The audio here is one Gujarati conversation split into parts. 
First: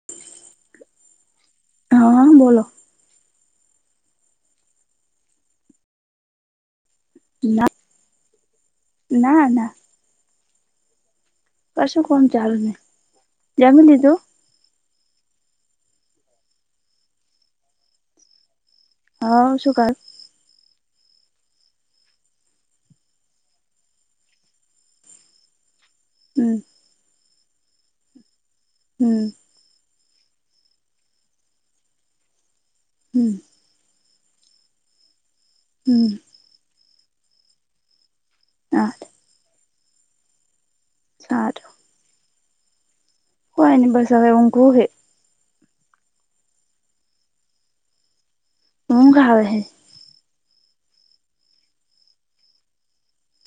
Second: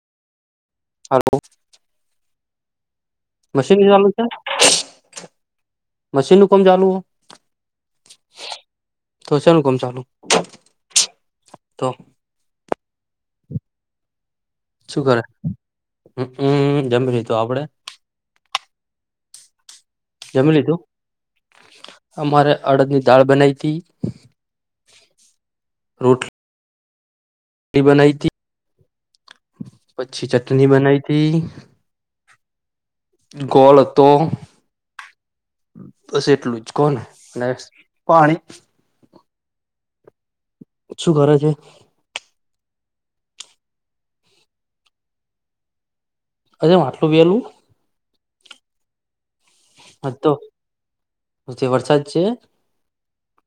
[inaudible] હલો હા બોલો [inaudible] મશીન ચાલુ છે મશીન નું કામ ચાલુ હો. ના [inaudible] તો ના શેનું ના. કામ ચાલુ તો પાશું કોમ ચાલુને જમ લી તું. શું કરે હમ જમીહી તો આપડે. હા શું કર. જમી લીધું અમારે અડદ ની દાળ બનાવી હતી. [inaudible] રોટ. હમ. બનાઈ હતીથી. હમ. પછી ચટણી બનાઈ હતીથી. હમ. ગોળ હતો. હમ. બસ એટલું જ કોને અને પાણી. હા. શું કરે છે. સારું કોન બસ હવે હું કહું કે. અરે માટલો બલું. હું ખા હા તો જે વરસાદ છે.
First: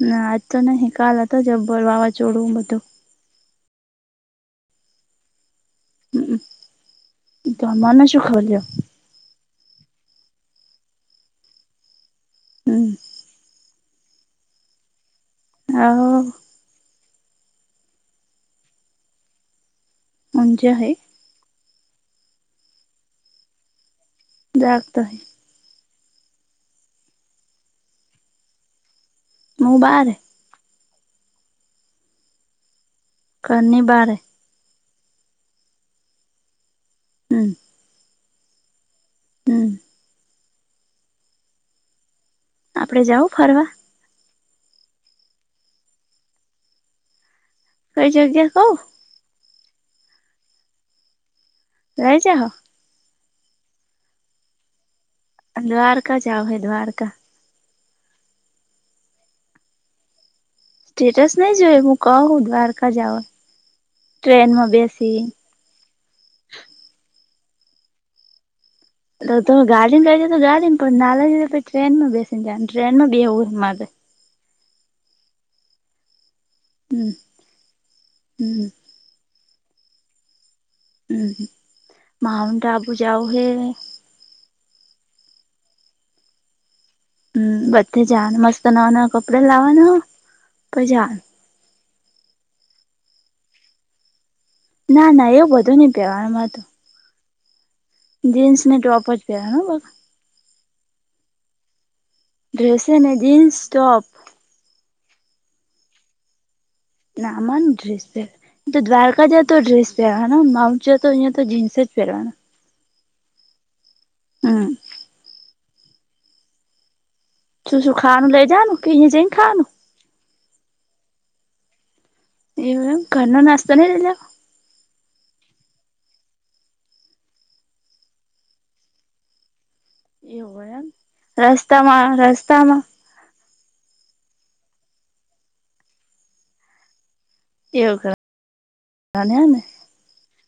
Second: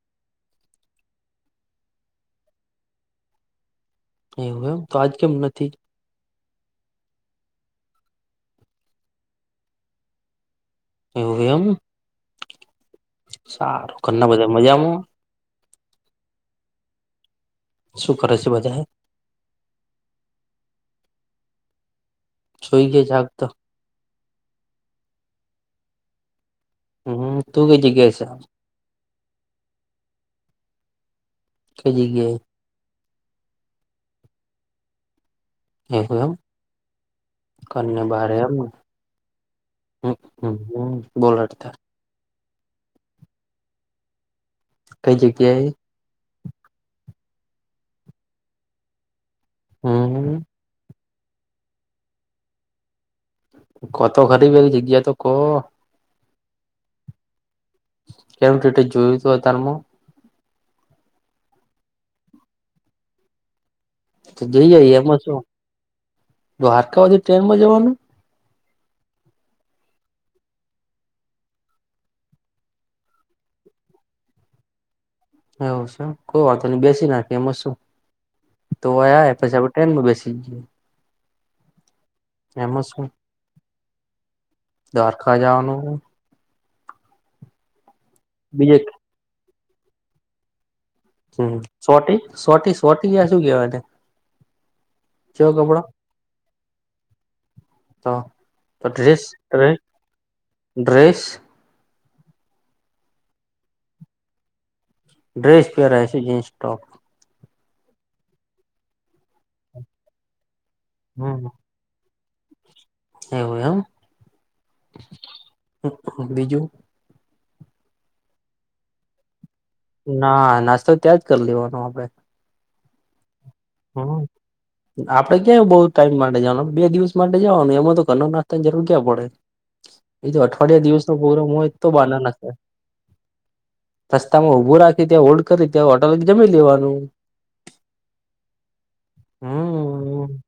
ના આજ તો નહી કાલ હતો જબર વાવા ચોડું બધું. એવું એમ તો આજ કેમ નથી. હમ તો મના સુુંખવલ્યો. એુંયમ. હમ. સારું ઘરના બધા મજામાં. [inaudible] શું કરે છે બજા. હજાય. જોઈ કે જક તો. જક તો. હમ તું ક જી કે છે. મોબાર. [unintelligible] કરની બાત. [unintelligible] હમ્મ. ને બારે એમ બોલતા. આપડે જાઉ ફરવા કઈ જગ્યાએ. ક જો અગ્યા કો. હમ્મ. રહીજા હો. કતો ખરીબ એ જગ્યા તો કો દ્વારકા જાઓ હૈ દ્વારકા. કેમું રીતેર જોયું હતું અ તારમાં સ્ટેટસ નહી જોઈ હું ક દ્વારકા જાવ તો જઈ ટ્રેનમાં જઈ બેસી એમાં શું દ્વારકામાંથી ટ્રેન માં જવાનું તમે ગાડી ને કરીજ તો ગાડી ને પણ ના લગ પ ટ્રેન માં બેસીને જાયને ટ્રેનમાં બ બે એવું મારે એવ સર કોઈ વાતો નહી બેસી હમ નાખી એમાં શું હમ તો આયા એ પછસેણે ટ્રેનમાં બેસી લીઈએ હમ માઉન્ટ એમાં આબુ જાઉ હ દ્વાકાજનું હમ બધે જાન મસ્ત બીજે નવા નવા કપડા લાવવાના પ જાન હમ સોટી સોટી સોટી ગયા શું કેવાય ના ના એવું કેવો બધું કપડો નહી પહેવામાં તો તો જીન્સ ને તો ટોપ જ ડ્રેસ ડ પહેરવાનું હો ડ્રેસ ડ્રેસે અનેને જીન્સ ટોપ ડ્રેસ પહે રાય છે જીન્સ ટોપ નાર ડ્રેસ પે તો દ્વાકા જ તો ડ્રેસ પે માઉન્ટ જો તો તયા તો હમ જિન્સ જ પરાવના એવું એમ હમ બીજું શું શું ખાવાનું લઈ જનું કેહી જઈને ખવાનું ના નાસ્તા ત્યાં જ કરી લેવાનું આપડે એમ ઘર ન નાસ્તો ને હ તજ આપડે કય બઉુ ટાઈમ માટે જવાનું બે દિવસ માટે જવાનું એમાં તો ઘર નાસ્તાની જરૂર્યા પડે એ તો એવું હોય અઠવાડિયા એમ દિવસ ન પોરમ હોય તો રસ્તામાં બાના નાખ રસ્તામાં રસ્તા માં ઉઊભું રાખી ત્યાં હોલ્ડ કરી ત્યાં હોટલ જમી લેવાનું એવું કર ને હમ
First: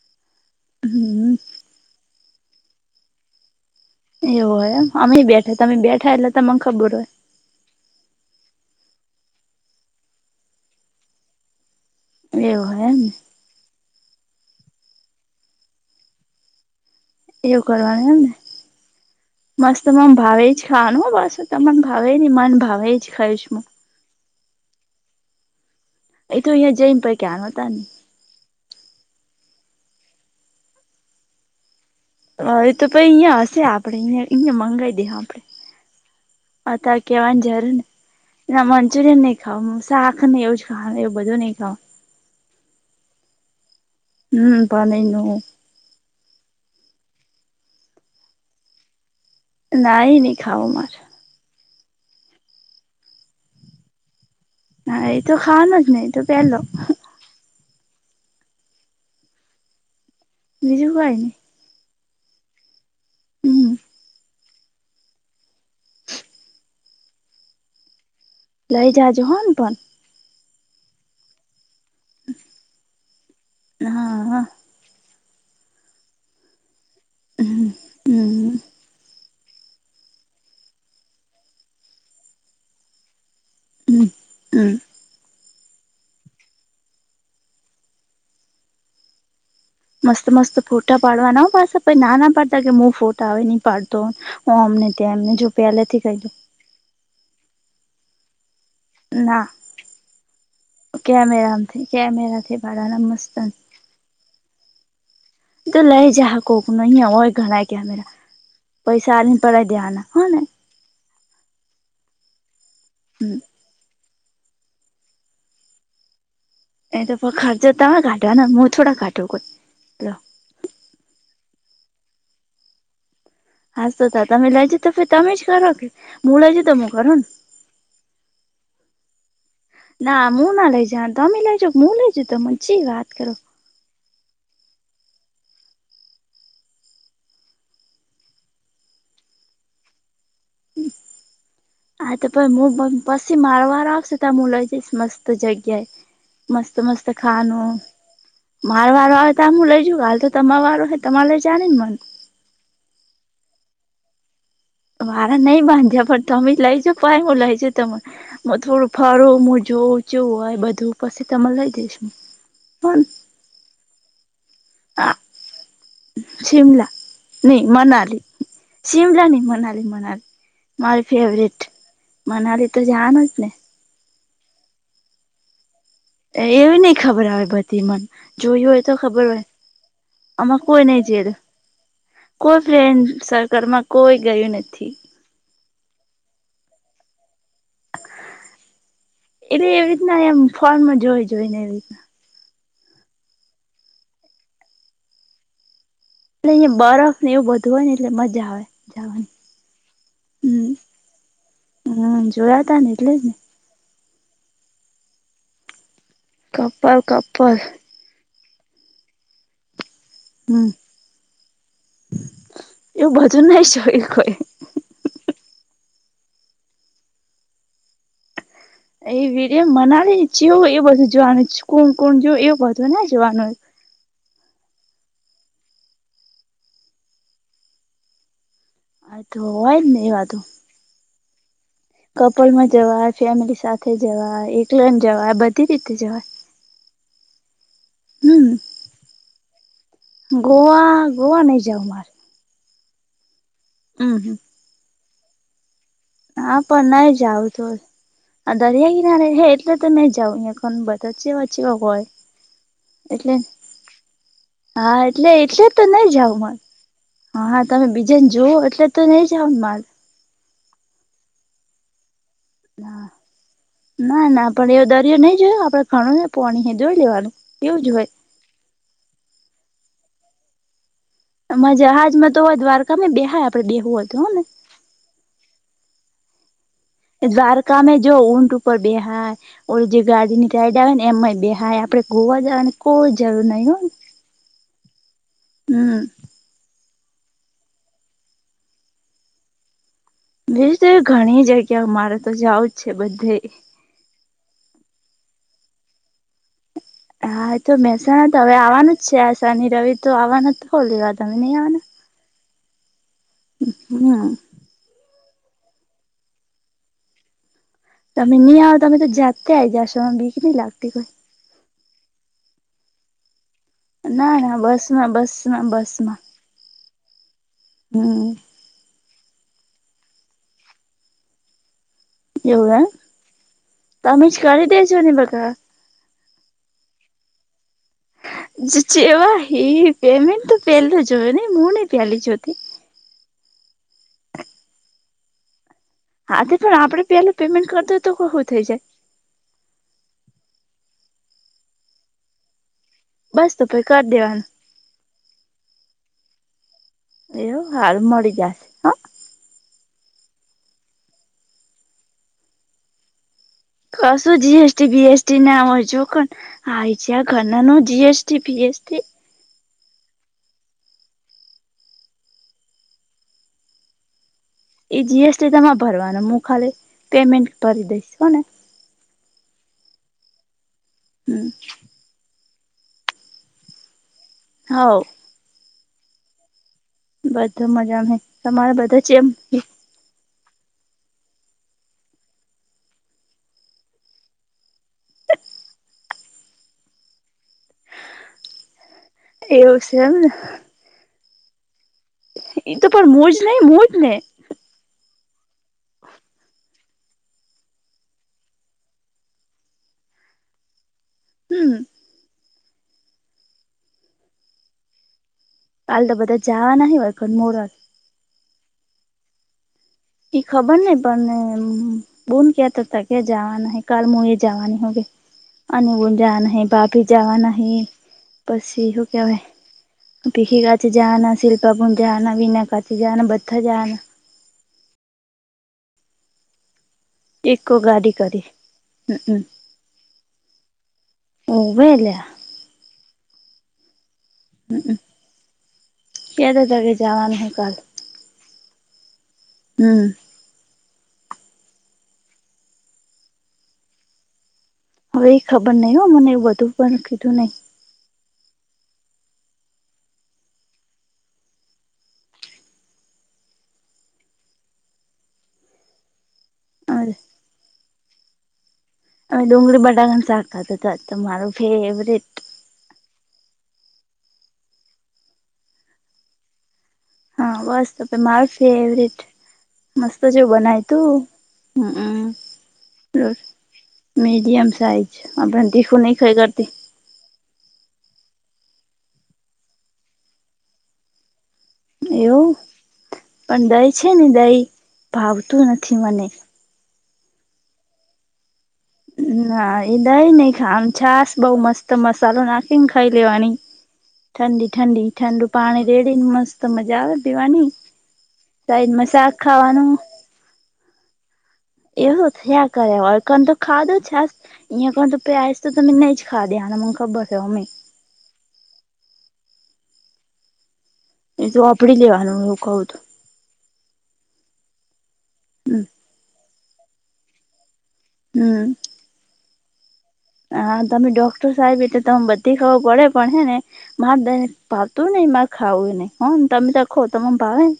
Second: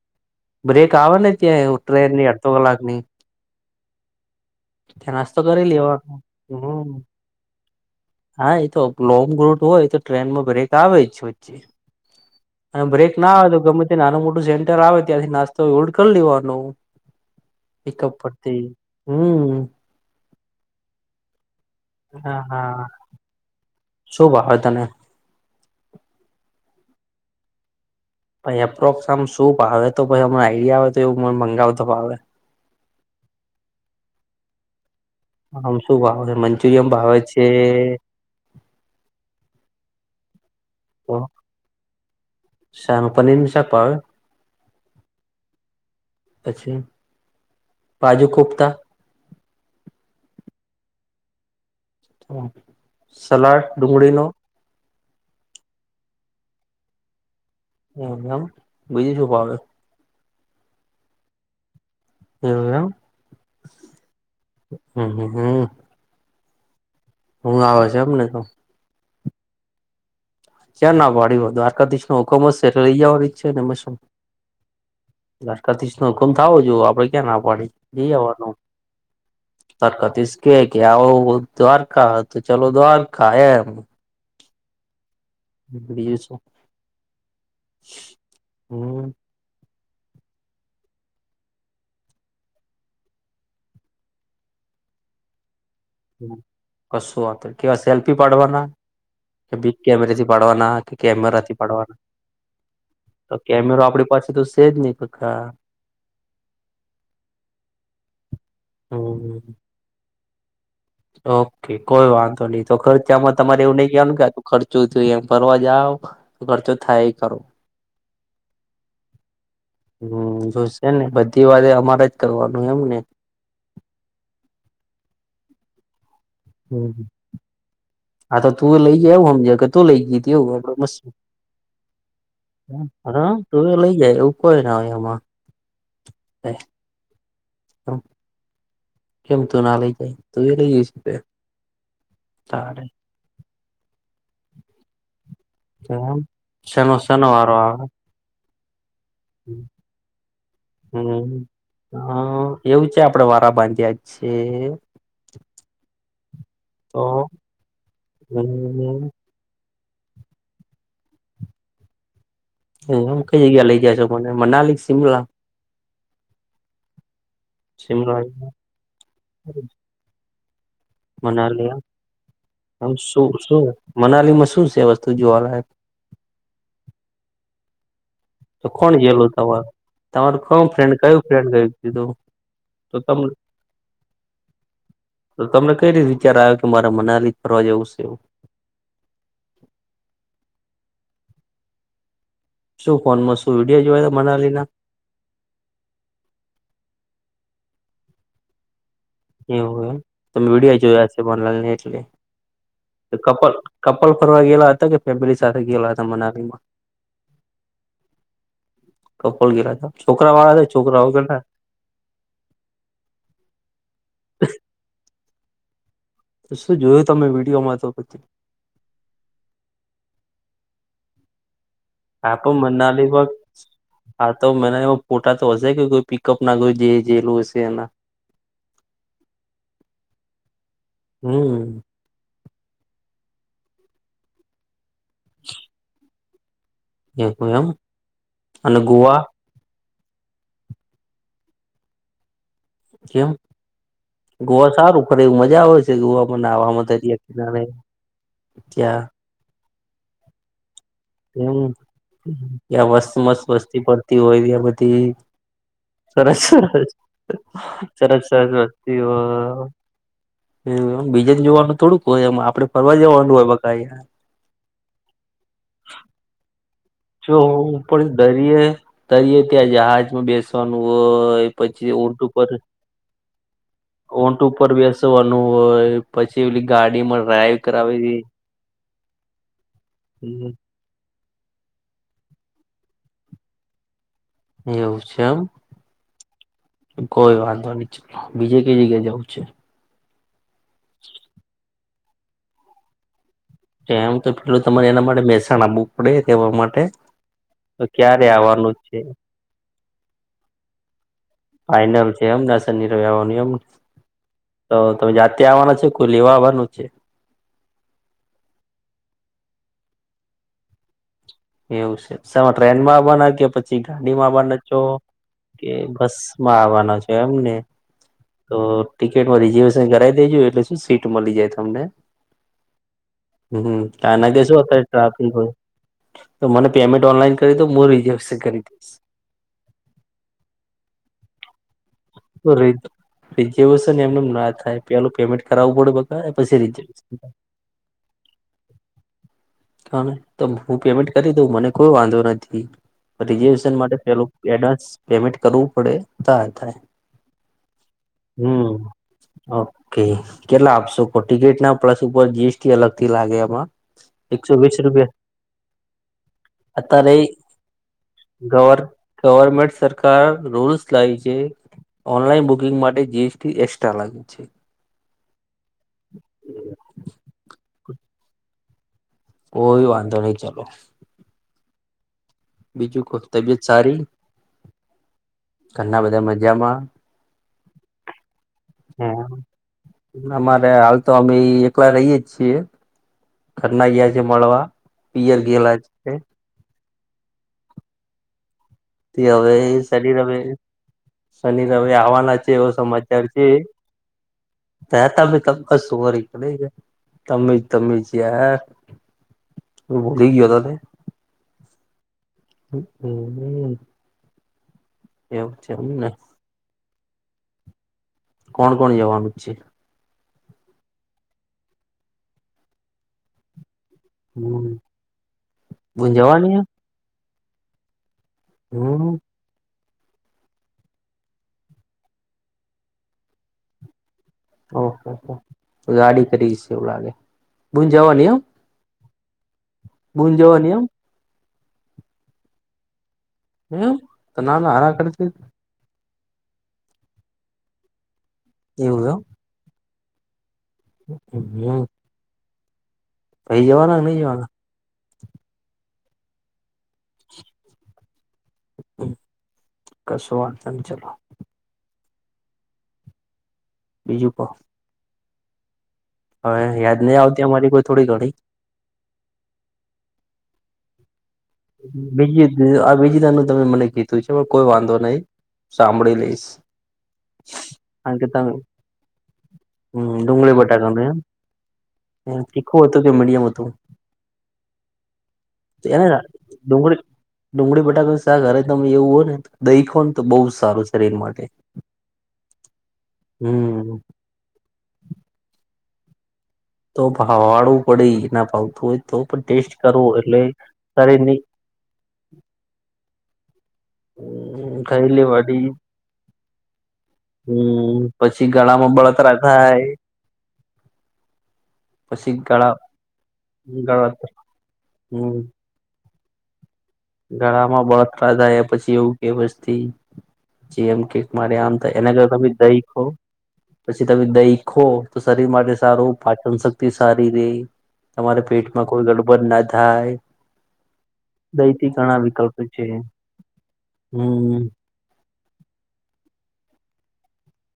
બ્રેક આવે ને હમ ત્યાં ટ્રેનની અડધો કલાકની એવું હોય એમ ત્યા અમે નાસ્તો બેઠા કરી તમે લેવા બેઠા એટલે તમને ખબર હ હા એ તો લોંગ રૂટ હોય તો ટ્રેનમાં બ્રેક આવે જ વચ્ચે હોય એવું હોય અને એમને બ્રેક ના આવે તો ગમે તે નાનું મોટું સેન્ટર આવે ત્યાંથી નાસ્તો હલડ કરી લેવાનું એવું પિક પતી હમ તમામ ભાવે જ ખાવાનું હો બસ તમામને ભાવેને મને ભાવે જ ખાઈશ હું શુંભાવ તને એ તો ત્યાં જૈમ પૈ કે આાલતા ભછ એપ્રોક્સ આમ શું ભાવે તો અ આઈડિયા આવે તો એવું મને મંગાવ તો ભાવે હ એ તો પ અહીંયા હશે આપડેયા અયા મગાવી દે આપડે આમ શું ભાવે છે મંચુરિયમ અતાર ભાવે કેવાની છે જરૂર ને ના મંચુરીયન નઈ ખાાવું શાક નઈ આવઉ છ ખા એવ તો બધું નહી ખાાવ શાક પનીરનું શાક ભાવે હમ પણ ન ન પછી બાજુકોફ્તા નહી ન ખાાવ માર સલાડ ડુંગળી ન હ એ તો ખાવાનો જને એ તો પલો હ એમ બીજું શુંપાવે બીજું હોવાયને એવું એમ હમ હમ્મ હમ્મ હ હું આવે છે. એમને તો લઈ જાજ હોન પણ ક્યાં ના ભડી દ્વારકાધીશ નો હુકમ જ છે એટલે લઈવાળી છેને. હા હા લાશ્કરથી હુકુમ થાવજો. આપડે ક્યાં ના પાડી હમ છે. જઈ આવાનું. હમ તરકાતસકે કે આ દ્વારકા તો ચાલો દ્વારકા એમ હમ્મ બીએ છે, હમ. મસ્ત મસ્ત ફોટા પાડવાના મસ્ત પણ નાના પાડતા કે હું ફોટા આવે નઈ પાડતો. હ અમને ત્યાં એમને જો પેલેથી જ કશું વાત, કેવા સેલ્ફી પાડવાના. દઉં ના કે બીગ કેમેરેથી પાડવાના કે, કેમેરાથી પાડવાના કેમેરો આપણી પાસે તો છેજ, નહી કકા. તો લઈ જા હાકો ન હોય ઘણા ક્યારે પૈસાને હમ પડે ધ્યાના હ ને. ઓકે. કોઈ વાંધો નહીં તો ખર્ચામાં હમ તમારે એવું નઈ કવાનું ક્યાત- ખર્ચું થયું. એમ ફરવા જાવ. તો ખર્ચો એ થાય તો પણ કરો ખર્ચ તમે ઘાટો હ ન મો થોડા ઘટો કોઈ લ [unintelligible] એ ને બધી વારે અમારે જ કરવાનું એમને. હસતા તો તમે લેજો તો તમે જ કરો કે હું લેજે તો હું હમ કરોને. હા, તો તું એ લઈ જવ હમ જગત [unintelligible] તો ના હું ના લઈ જા તમે લઈ જાવ હું લઈ જઉ તમે ચી વાત કરો એ લઈ જાય એવું કોઈને એમા હા [unintelligible] કેમ તું ના લઈ જાય. તું એ લઈ જઈ શકે હા, તો પહી તારે હું પછી મારો વારો આવશે ત્યાં હું લઇ જઈશ મસ્ત જગ્યા તો એમ મસ્ત શેનો મસ્ત શેનો વારો ખાવાનું. આવે મારે વારો આવે તો હું લઈ જઉ કાલ તો તમાર વારો હો, તમારે લઈ જા ને મન. હ. એવું છે, આપડે વારા બાંધ્યા છેએ. મારા નહી બાંધ્યા પણ તમે જ લઈજો તો પણ હું લઈજ તમે. હ થોડું હમ ફાળું હું જોવુ [unintelligible] હોય બધું પછી તમે લઈ દઈશુ હ હમ કઈ જગ્યા લઇ જ છો મને મનાલિક હા, શિમલા. નહી શિમલા મનાલી. શિમલા નહી મનાલી મારી ફેવરેટ, મનાલી એમ. મનાલી તો આમ શું જાવાનું જ ને. શું મનાલીમાં શું છે. વસ્તુ જોવાલાયક? એવી નહી ખબર આવે. બધી મને તો કોણ ગયેલું તમારે, તમારું આમાં કોણ કોઈ ફ્રેન્ડ નઈ કયું જે ફ્રેન્ડ કીધું. કોઈ તો ફ્રેન્ડ તમ સર્કલમાં કોઈ ગયું નથી. તો તમને કઈ રીતે વિચાર આવ્યો કે, મારે મનાલી ફરવા જેવું છે. એવું. એટલે એવી રીતના એમ ફોર્નમાં જોઈ, જોઈ ને એવી રીતના. શું ફોનમાં શું? વિડીયો જોયા તમે મનાલીના એટલે અહયા બરફને એવું, બધું હોયને એટલે મજા આવે જવાની. એવું એમ તમે હમ વિીડીયો જોયા છે. બનલાલને એટલે હમ જોયા તા ને એટલે જ ને કપલ. કપલ ફરવા ગયેલા હતા કે ફેમિલી સાથે ગયેલા હતા મનાલી. Couple couple. કપોલ ગેયલા હતા. છોકરાવાળા હમ છે, કે છોકરાઓ વગરના. એવું ભજન નઈ જોઈ કોઈ. શું જોયું તમે વિડીયોમાં તો પછી એ વિડીયો મનાલી જેવું એ બધું જોવાનું કોણ કોણ જો આ તો એવું બધુંને મનાલીમાં જોવાનું. હા, તો મને એમાં ફોટા તો હશે કે કોઈ પિકઅપના કોઈ જે જેેલું હશે એના. હ, તો હોય ને એવાતો. હમ. કપલમાં જવાય છે. ફેમિલી સાથે જવાય, એકલા જવાય, બધી રીતે જવાય. એ એમ અને ગોવા. ગવા ગવા નહી જાઓ માર. કેમ. હમ ગોવા સારું કરે એવું મજા આવે છે. ગોવામાં હા નાહવામાં પણ નઈ દરિયા જાાવ કિનારે તો દરિયા ત્યાં કિનારે હે એટલે તો મે જાવં અહં કો બ. સાચી વાતી એમ વાકોય. ત્યાં મસ્ત મસ્ત વસ્તી પડતી હોય ત્યા હા બધી એટલે એટલે તો નઈ જાવ સરસ માર સરસ. હા તમે સરસ બીજાને જુઓ સરસ એટલે વસ્તી તો હો. નઈ જાવ માર એમ બીજે જ જોવાનું થોડુંક હોય એમ આપડે ફરવા જવાનું હોય બ. ના ના પણ એવો દરિયો નહી જોયો આપડે ઘણું ને પોણી જોોઈ લેવાનું એવું જ હોય. દરયે દરીયે ત્યાં જહાજમાં બેસવાનું હોય પછી ઉર્દું પર. તમે બેહાય આપડે દ. ઓટ ઉપર બેસવાનું હોય પછી એલી ગાડી. દ્વારકામે જો ઊંટ ઉપર બે હાૈ ઓ જે ગાડી નીટઇડ. આવે ને એમમાંય બેહાય આપડે ગોવા જવાની કોઈ જરૂર નહીં હોય ને. એવું છે એમ. હમ. કોઈ વાંધો નની બીજે કઈ જગ્યા જવું છે. ભીજ તો ઘણી જગ્યા મારે તો જાવ જ છે, બધે. એમ તો પેલું તમારે એના માટે મહેસાણ આપવું પડે તેવા માટે. હા તો મહેસાણા તો હવે આવવાનું જ છે, આ શનિ રવિ તો આવવાનું જ ખો લેવા તમે ન. ફાઈનલ છે, એમ દશન ની રવાની એમ. હમ તો તમે જાતે આવવાના છે, કોઈ લેવા આવવાનું છે. તમે ન આવ તમે તો જાતે આ જશોમાં બીક નઈ લાગતી કોઈ. એવું છે, સામે ટ્રેનમાં બના કે પછી. પછી કોઈ ગાડીમાં ના ના આવવાના છો બસ માં બસ માં કે બસ માં આવવાના છો એમને. હમ તો ટિકિટમાં રીઝર્વેશન કરાવી દેજો એટલે શું સીટ મળી જાય તમને. એવું એમ હ તમે આના કે જ શું કરી દેજો ને ટ્રાફિક બકા હોય. તો મને પેમેન્ટ ઓનલાઈન કરી તો હું રિઝર્વશન. જેવા હ પેમેન્ટ તો પહેલો જો હો ન મ. રિઝર્વેશન એમનેમ ના થાય પેલું પેમેન્ટ કરાવવું પડે બકા હા તો પછી પણ આપડે રિઝર્વેશન પેલું પેમેન્ટ કર દ હોય તો કું થઈ જાય. તો હું પેમેન્ટ કરી દઉં મને કોઈ વાંધો નથી. બસ તો રીઝર્વેશન પહી માટે કરી પેલ દેવાનું એડવાન્સ પેમેન્ટ કરવું પડે થ થાય. એવ હાલ મળી જશે. હમ હ ઓકે કેટલા આપશો કો ટિકિટ ના પ્લસ ઉપર જીએસટી અલગ થી લાગે એમાં. કશું એકસો જી વીસ એસટી રૂપિયા બીએસટી નામ હોય છેું. આ અત્યારે છે્યા ખનનું જી એસટીી ફી ગવર્મેન્ટ સરકાર રૂલ્સ લાવ છે. ઓનલાઈન બુકિંગ માટે જી એસ ટી એસ્ટ્રા લાગે છે. એ જી એસ ટી તમાંર ભરવાનું, મું ખાલી પેમેન્ટ ભરી દઈસ, હ ને? કોઈ વાંધો નહી ચાલો. હમ્મ. બીજું કો, તબિયત સારી? હઓ. ઘરના બધા મજામાં? બધા મજામા. તમારા બધા ચેમ અમારે હાલ તો અમેઇ એકવાર રહીયે જ છીએ. ઘરના ગ્યા છે મળવા, પિયર ગેલા છે. થી હવે એવું છે શનિ એમને રવે, શનિ રવે આવાનાજ ચેવો એ તો પણ સમાચાર મોજ છે, નહી મોજ ને ત હતા તમેં સુવોરી [unintelligible] તમે જ તમે જ યાર, હુ ભૂલી ગ્યોતો ને? હમ્મ. હ હમ્મ. એવ કાલ તો બધા જાવાના હે [unintelligible] મોરત કોણ કોણ જવાનું જ છે? ઈ ખબર નહીં પણને બોન કેતો તા કે જાવાને હિ. કાલ મુ એ જવાની હોગે અને બુન ઉન જવાના જવાની હે, ભાભી જવાના હે. પછી હું હમ કેવાય? પીહિક આજે જાવના, શિલ્પાપુંધ જવાના, વિના કાકી જવાના, બધા જવાના. ઓ હો હો! ગાડી કરીશ એવું લાગે. એકો બુન ગાડી કરી. હમ્મ. બૂન જવાની એમ? ઓવે લ્યા. એમ, તો ના ના હારા કળતી. ક્યારે તગે જવાનું હે કાલ. એવું એમ? હમ્મ. હમ્મ. ભઈ જવાના કે નઈ જવાના? હવે એ ખબર નઈ હો મને એવું બધું, પણ કીધું નઈ. કશું વાંધો ની ચલો. બીજું કો? હવે યાદ અમે નહી આવતી અમારી કોઈ થોડી ઘણી? અમે ડુંગળી બટાકાનું શાક ખાતું આજ તો મારું ફેવરેટ બીજી દ આ બીજી તાનું તમે મને કીધું છે, પણ કોઈ વાંધો નહી, સાંભળી લઈશ. હા, બસ તો તો કારણ કે તમે મારું ફેવરિટ. હમ મસ્ત ડુંગળી જેવું બનાયુ બટાકાનું એમ તું. હમ્મ, તીખું હતું કે ર મીડિયમ હતું મીડિયમ સાઇજ, આપણ તીખું એને નઈ ખાઈ ગ ડુંગળી ડુંગળી બટાકાનું શાક હરે તમે એવું હો ને, દઈ ખઉન તો બઉ સારું સરીર માટે. એવું? પણ દહી હમ છે ને દઈ, ભાવતું નથી મને. તો ભાવાડવુ પડે ના ભાવ ના, ઇ દઈ નહી ખાવાનું, છાસ શરીરની બઉ મસ્ત મસાલો નાખીન ખાઈ લેવાની. ઠંડી હમ્મ ઠંડી ખાઈ ઠંડુ લેવાની પાણી રેડીન મસ્ત મજા આવે પીવાની. હમ પછી ગળામાં સાઈદમાં બળતરા શાક ખાવાનું. થાય એહું પછી થયા ગળા કરે ઓડકોણ તો ખાદો ગળા છાસ, ઈયા કોને તો હમ પેયાસ તો તમે નઈ જ ખાદી [unintelligible] મ ગળામાં બતરા થાય પછી એવું કે વસ્તી જેમ કે એ મારે આમ તો વાપરી એના લેવાનું કર એવું ત કઉ તો દઈખો પછી તમે દહી ખો તો શરીર માટે હમ સારું પાચન શક્તિ સારી રેય તમારા હમ પેટમાં કોઈ ગડબડ ના થાય. હા તમે ડોક્ટર સાહેબ દહીથી એટલે ત ઘણા બધી વિકલ્પ ખ છે પડે પણ હે ને હમ મા હતું નને મારે ખાવું એ નહી હને તમે તોખો તમામ ભાવે